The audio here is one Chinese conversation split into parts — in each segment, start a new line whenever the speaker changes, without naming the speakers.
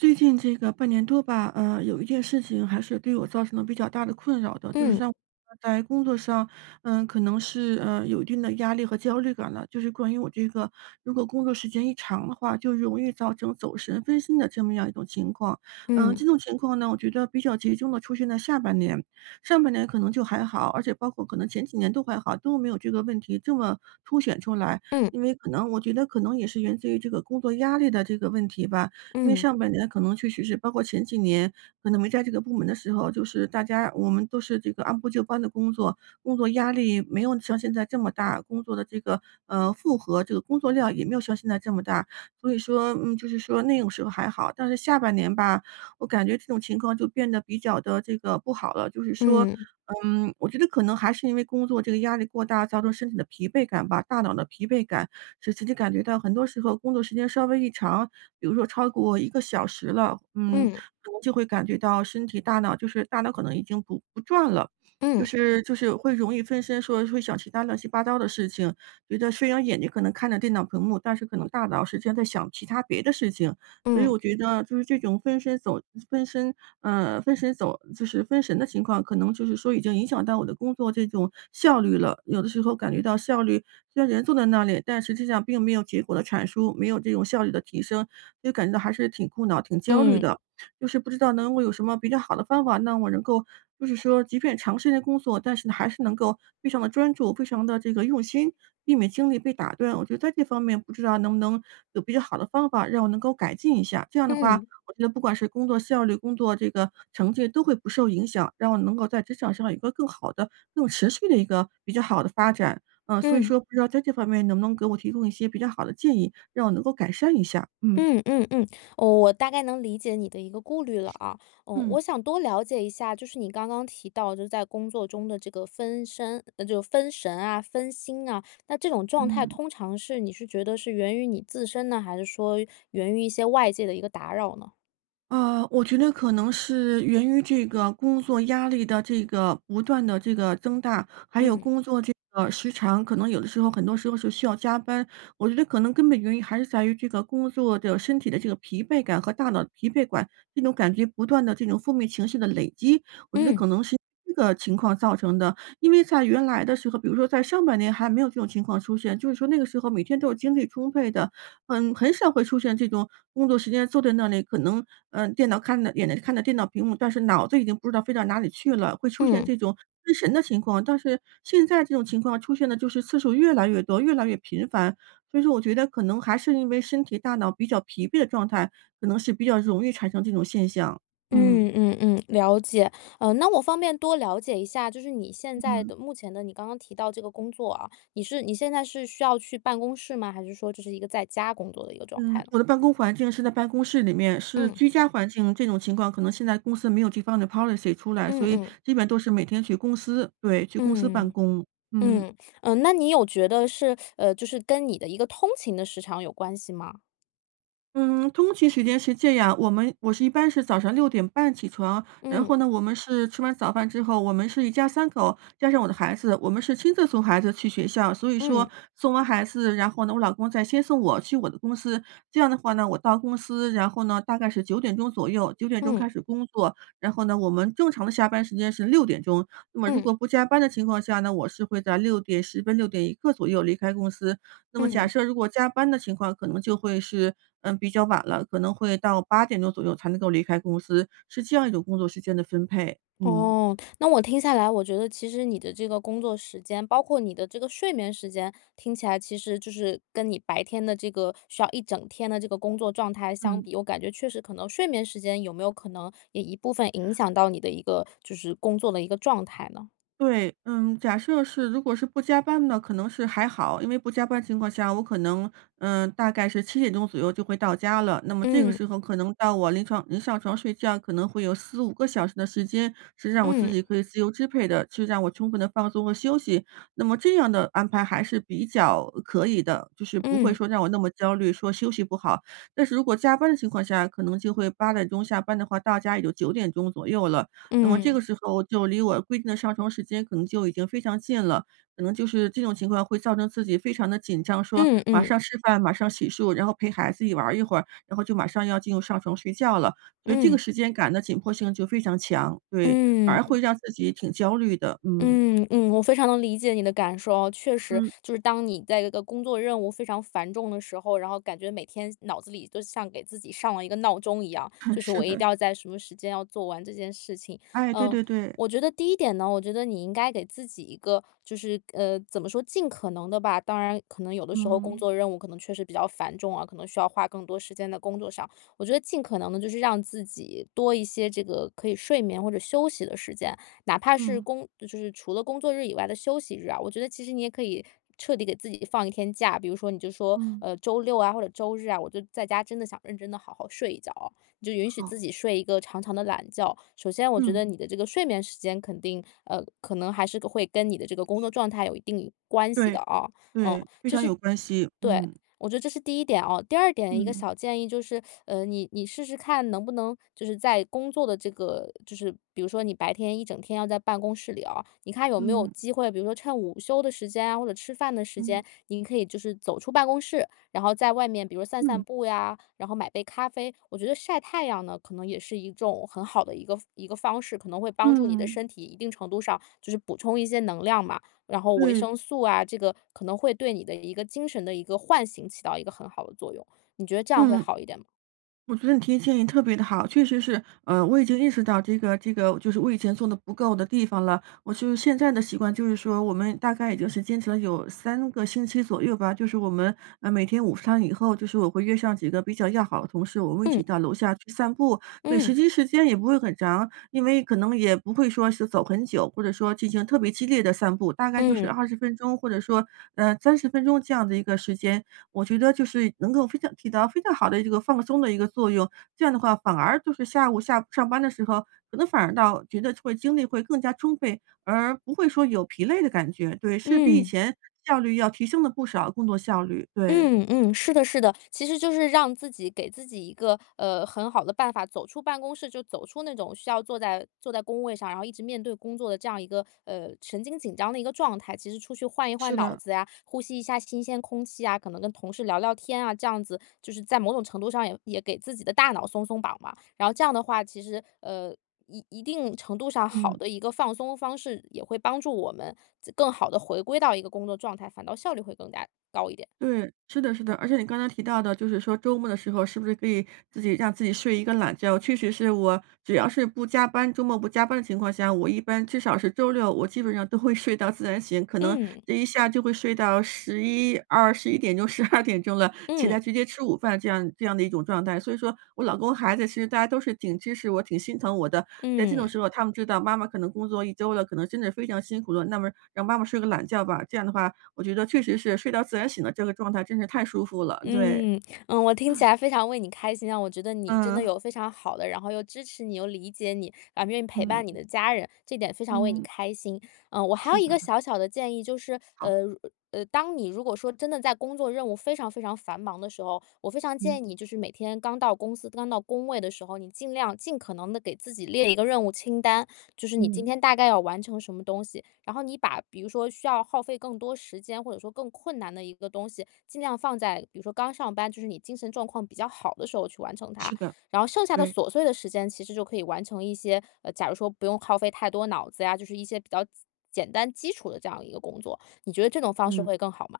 最近这个半年多吧，呃，有一件事情，还是对我造成了比较大的困扰的，就是
嗯。
像呃，在工作上，呃，可能是，呃，有一定的压力和焦虑感了。就是关于我这个如果工作时间一长的话，就容易造成走神、分心的这么样一种情况。呃，
嗯。
这种情况呢，我觉得比较集中的出现在下半年，上半年可能就还好，而且包括可能前几年都还好，都没有这个问题这么凸显出来。
嗯。
因为可能我觉得可能也是源自于这个工作压力的这个问题吧，因为
嗯。
上半年可能确实是包括前几年，可能没在这个部门的时候，就是大家我们都是这个按部就班地工作，工作压力没有像现在这么大，工作的这个，呃，负荷，这个工作量也没有像现在这么大。所以说，嗯，就是说那种时候还好，但是下半年吧，我感觉这种情况就变得比较地这个不好了，就是说，
嗯。
嗯，我觉得可能还是因为工作这个压力过大，造成身体的疲惫感吧、大脑的疲惫感，使自己感觉到很多时候工作时间稍微一长，比如说超过1个小时了，嗯，
嗯。
可能就会感觉到身体、大脑就是大脑可能已经不不转了，就
嗯。
是就是有会容易分神，说会想其它乱七八糟的事情。觉得虽然眼睛可能看着电脑屏幕，但是可能大脑实际上在想其它别的事情。所以
嗯。
我觉得，就是这种分身走分身呃，分神走就是分神的情况，可能就是说已经影响到我的工作这种效率了。有的时候感觉到效率虽然人坐在那里，但实际上并没有结果的产出，没有这种效率的提升，就感觉到还是挺苦恼、挺焦虑
嗯。
的。就是不知道能够有什么比较好的方法，让我能够就是说即便长时间工作，但是还是能够非常地专注、非常地这个用心，避免精力被打断，我觉得在这方面，不知道能不能有比较好的方法，让我能够改进一下？这样的话，
嗯。
我觉得不管是工作效率、工作这个成绩都会不受影响，让我能够在职场上有一个更好的、更持续的一个比较好的发展，啊，所以
嗯。
说不知道在这方面，你能不能给我提供一些比较好的建议，让我能够改善一下？嗯。
嗯嗯嗯，我我大概能理解你的一个顾虑了啊，嗯，我
嗯。
想多了解一下，就是你刚刚提到，就是在工作中的这个分身呃，就分神啊、分心啊，那这种状态
嗯。
通常是你是觉得是源于你自身呢？还是说源于一些外界的一个打扰呢？
呃，我觉得可能是源于这个工作压力的这个不断地这个增大，还有
嗯。
工作这个时长，可能有的时候很多时候是需要加班，我觉得可能根本原因，还是在于这个工作的身体的这个疲惫感和大脑的疲惫感，这种感觉不断地这种负面情绪的累积，我觉得
嗯。
可能是这个情况造成的。因为在原来的时候，比如说在上半年，还没有这种情况出现，就是说那个时候，每天都精力充沛的。嗯，很少会出现这种工作时间，坐在那里，可能呃，电脑看着眼睛看着电脑屏幕，但是脑子已经不知道飞到哪里去了，会出现
嗯。
这种失神的情况。但是现在这种情况，出现的就是次数越来越多，越来越频繁，所以说我觉得，可能还是因为身体、大脑比较疲惫的状态，可能是比较容易产生这种现象，嗯。
嗯嗯嗯，了解。呃，那我方便多了解一下，就是你现在
嗯。
的目前的，你刚刚提到这个工作啊，你是你现在是需要去办公室吗？还是说，就是一个在家工作的一个状态
嗯，
呢？
我的办公环境是在办公室里面。是
嗯。
居家环境，这种情况可能现在公司没有这方的 policy 出来，
嗯
所以
嗯。
基本都是每天去公司。对，去公司办
嗯，
公。嗯。
嗯，呃，那你有觉得是呃，就是跟你的一个通勤的时长有关系吗？
嗯，通勤时间是这样，我们我是一般是早上6点半起床，然
嗯。
后呢，我们是吃完早饭之后，我们是一家3口加上我的孩子，我们是亲自送孩子去学校。所以说
嗯。
送完孩子，然后呢，我老公再先送我，去我的公司。这样的话呢，我到公司，然后呢，大概是9点钟左右9点钟
嗯。
开始工作。然后呢，我们正常的下班时间是6点钟。那么如
嗯。
果不加班的情况下呢，我是会在6点10分、6点一刻左右离开公司，那么假
嗯。
设如果加班的情况，可能就会是，嗯，比较晚了，可能会到8点钟左右才能够离开公司，是这样一种工作时间的分配，嗯。
哦，那我听下来，我觉得其实你的这个工作时间，包括你的这个睡眠时间，听起来其实就是跟你白天的这个需要一整天的这个工作状态相
嗯。
比，我感觉确实可能睡眠时间，有没有可能也一部分影响到你的一个就是工作的一个状态呢？
对，嗯，假设是如果是不加班呢，可能是还好。因为不加班情况下，我可能，嗯，大概是7点钟左右就会到家了，那么这个
嗯。
时候，可能到我临床临上床睡觉，可能会有4-5个小时的时间，是让我自
嗯。
己可以自由支配的，就让我充分地放松和休息。那么这样的安排还是比较，呃，可以的，就是不会
嗯。
说让我那么焦虑，说休息不好。但是如果加班的情况下，可能就会8点钟下班的话，到家也就9点钟左右了，那么这
嗯。
个时候我就离我规定的上床时间，可能就已经非常近了，可能就是这种情况，会造成自己非常地紧张，说
嗯
马
嗯。
上吃饭、马上洗漱，然后陪孩子一玩一会儿，然后就马上要进入上床睡觉了。所以这个
嗯。
时间感的紧迫性就非常强。对，反而
嗯。
会让自己挺焦虑的，嗯。
嗯嗯，我非常能理解你的感受啊。确实，
嗯。
就是当你在一个工作任务非常繁重的时候，然后感觉每天脑子里，都像给自己上了一个闹钟一样，就 是我
是
一
的。
定要在什么时间，要做完这件事情。
哎，对
呃，
对对。
我觉得第一点呢，我觉得你应该给自己一个，就是呃，怎么说，尽可能的吧，当然可能有的时候工
嗯。
作任务，可能确实比较繁重啊，可能需要花更多时间在工作上。我觉得尽可能的就是让自己，多一些这个可以睡眠，或者休息的时间，哪怕是
嗯。
工就就是除了工作日以外的休息日啊，我觉得其实你也可以彻底给自己放一天假。比如说，你就说，
嗯。
呃，周六啊或者周日啊，我就在家，真的想认真地好好睡一觉哦，你就允许自
好。
己睡一个长长的懒觉。首先，我觉得
嗯。
你的这个睡眠时间肯定呃，可能还是会跟你的这个工作状态，有一定关系的
对，
哦。嗯，这是
对，非常有关系，
对，
嗯。
我觉得这是第一点哦。第二点，一个
嗯。
小建议就是，呃，你你试试看能不能就是在工作的这个就是比如说你白天一整天要在办公室里哦，你看有没有
嗯。
机会，比如说趁午休的时间啊，或者吃饭的时
嗯。
间，您可以就是走出办公室，然后在外面比如散散
嗯。
步呀，然后买杯咖啡。我觉得晒太阳呢，可能也是一种很好的一个一个方式，可能会帮助你的
嗯。
身体，一定程度上就是补充一些能量嘛，然后维
对。
生素啊，这个可能会对你的一个精神的一个唤醒，起到一个很好的作用，你觉得这样会
嗯。
好一点吗？
我觉得你提的建议特别地好，确实是。呃，我已经意识到，这个这个就是我以前做得不够的地方了。我就是现在的习惯，就是说我们大概也就是坚持了有3个星期左右吧，就是我们，呃，每天午餐以后，就是我会约上几个比较要好的同事，我们会一
嗯。
起到楼下去散步。对，实
嗯。
际时间也不会很长，因为可能也不会说是走很久，或者说进行特别激烈的散步，大概就是
嗯。
20分钟或者说，呃，30分钟这样的一个时间。我觉得就是能够非常起到非常好的一个放松的一个作用，这样的话，反而就是下午下上班的时候，可能反而倒觉得会精力会更加充沛，而不会说有疲累的感觉。对，是比以
嗯。
前效率要提升了不少工作效率，对。
嗯嗯，是的是的，其实就是让自己给自己一个，呃，很好的办法，走出办公室，就走出那种需要坐在坐在工位上，然后一直面对工作的这样一个，呃，神经紧张的一个状态。其实出去换一换
是
脑
的。
子呀，呼吸一下新鲜空气啊，可能跟同事聊聊天啊，这样子，就是在某种程度上，也也给自己的大脑松松绑吧。然后这样的话，其实，呃，一一定程度上，好
嗯。
的一个放松方式，也会帮助我们自更好地回归到一个工作状态，反倒效率会更加高一点。
对，是的是的，而且你刚才提到的，就是说周末的时候，是不是可以自己让自己睡一个懒觉。确实是我只要是不加班周末不加班的情况下，我一般至少是周六，我基本上都会睡到自然醒，可能
嗯。
这一下就会睡到11-1211点钟、12点钟了。起
嗯。
来直接吃午饭，这样这样的一种状态，所以说，我老公孩子，其实大家都是挺支持我、挺心疼我的，在这种
嗯。
时候，他们知道妈妈可能工作1周了，可能真的非常辛苦了，那么让妈妈睡个懒觉吧。这样的话，我觉得确实是睡到自然醒了，这个状态真是太舒服了，对。
嗯，嗯，我听起
啊。
来非常为你开心啊，我觉得你真的
嗯。
有非常好的，然后又支持你、又理解你，啊，愿意陪
嗯。
伴你的家人，这点非常为你
嗯。
开心。呃，我还有
是
一个
的。
小小的建议，就是，
好。
呃，呃，当你如果说真的在工作任务非常非常繁忙的时候，我非常建
嗯。
议你就是每天刚到公司、刚到工位的时候，你尽量尽可能地给自己列一个任务清单。就是你今
嗯。
天大概要完成什么东西，然后你把比如说需要耗费更多时间，或者说更困难的一个东西，尽量放在比如说刚上班，就是你精神状况比较好的时候，去完成它。
是的，
然后剩下的
对。
琐碎的时间，其实就可以完成一些呃，假如说不用耗费太多脑子呀，就是一些比较简简单基础的这样一个工作，你觉得这种方式
嗯。
会更好吗？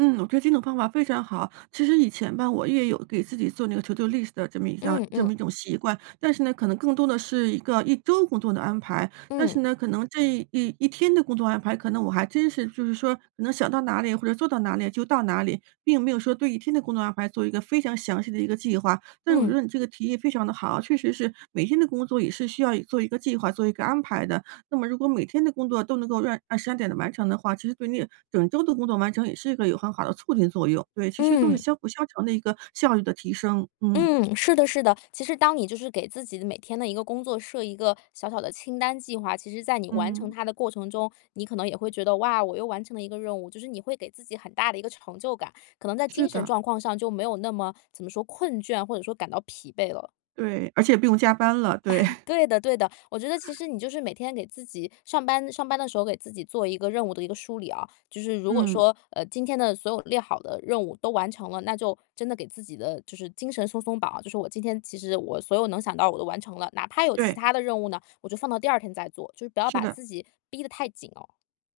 嗯，我觉得这个方法非常好。其实以前吧，我也有给自己做那个 to do list 的这么一张
嗯
这
嗯。
么一种习惯，但是呢，可能更多的是一个1周工作的安排。但是
嗯。
呢，可能这11天的工作安排，可能我还真是就是说，可能想到哪里，或者做到哪里就到哪里，并没有说对1天的工作安排，做一个非常详细的一个计划。但是我觉
嗯。
得你这个提议非常地好，确实是每天的工作，也是需要一做一个计划、做一个安排的，那么如果每天的工作，都能够按按时、按点地完成的话，其实对你整周的工作完成，也是一个有很好的促进作用。对，其实都是
嗯。
相辅相成的一个效率的提升，嗯。
嗯，是的是的。其实当你就是给自己的每天的一个工作设一个小小的清单计划，其实在你完成
嗯。
它的过程中，你可能也会觉得：“哇，我又完成了一个任务。”就是你会给自己很大的一个成就感，可能在
是
精神
的。
状况上，就没有那么怎么说，困倦或者说感到疲惫了。
对，而且不用加班了，对。
哎，对的对的，我觉得其实你就是每天给自己上班上班的时候，给自己做一个任务的一个梳理啊，就是如果
嗯。
说，呃，今天的所有列好的任务都完成了，那就真的给自己的就是精神松松绑，就是我今天其实我所有能想到的我都完成了，哪怕有其
对。
他的任务呢，我就放到第2天再做，就是不要
是
把
的。
自己逼得太紧哦。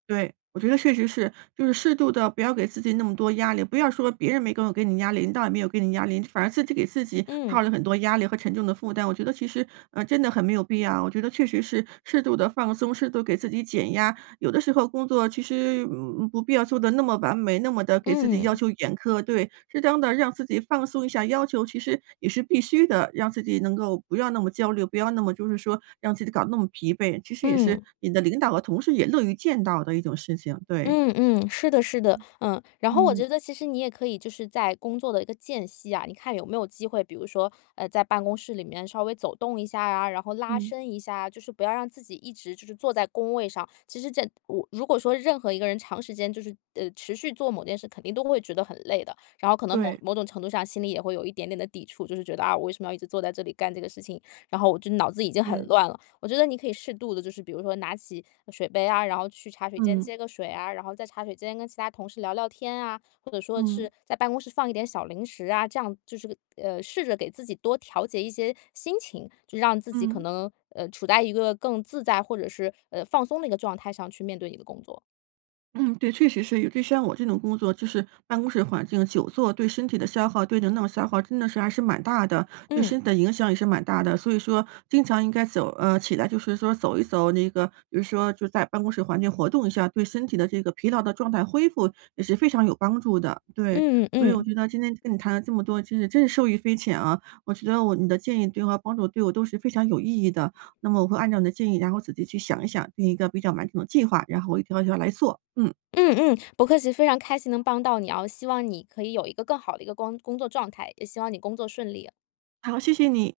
对，我觉得确实是，就是适度地，不要给自己那么多压力，不要说别人没各种给你压力，领导也没有给你压力，反而自己给自己套
嗯。
了很多压力和沉重的负担，我觉得其实，呃，真的很没有必要。我觉得确实是适度地放松，适度给自己减压，有的时候工作其实，嗯，不不必要做得那么完美，那么地给自己要
嗯。
求严苛对，适当地让自己放松一下要求，其实也是必须的，让自己能够不要那么焦虑，不要那么就是说让自己搞得那么疲惫，其实也是
嗯。
你的领导和同事也乐于见到的一种事情，对。
嗯嗯，是的是的。
嗯
嗯，然后我
嗯。
觉得其实你也可以就是在工作的一个间隙啊，你看有没有机会，比如说，呃，在办公室里面稍微走动一下啊，然后拉
嗯。
伸一下啊，就是不要让自己一直就是坐在工位上。其实这我如果说任何一个人长时间就是，呃，持续做某件事，肯定都会觉得很累的，然后可能某
对。
某种程度上心里也会有一点点的抵触，就是觉得啊，我为什么要一直坐在这里干这个事情，然后我就脑子已经很
嗯。
乱了。我觉得你可以适度地就是比如说拿起，呃，水杯啊，然后去茶水间
嗯。
接个水啊，然后在茶水间跟其他同事聊聊天啊，或者说
嗯。
是在办公室放一点小零食啊，这样就是，呃，试着给自己多调节一些心情，就让自己可
嗯。
能，呃，处在一个更自在或者是，呃，放松的一个状态上去面对你的工作
嗯，对，确实是有，就像我这种工作就是办公室环境久坐，对身体的消耗，对人脑消耗真的是还是蛮大的，对身
嗯。
体的影响也是蛮大的，所以说经常应该走呃，起来就是说走一走那个比如说就在办公室环境活动一下，对身体的这个疲劳的状态恢复也是非常有帮助的，对。
嗯
所以我
嗯。
觉得今天跟你谈了这么多，其实真是受益匪浅啊，我觉得我们的建议对我帮助对我都是非常有意义的，那么我会按照你的建议，然后自己去想一想，定一个比较完整的计划，然后我一条儿一条儿来做，嗯。
嗯嗯，不客气，非常开心能帮到你哦，希望你可以有一个更好的一个工工作状态，也希望你工作顺利。
好，谢谢你。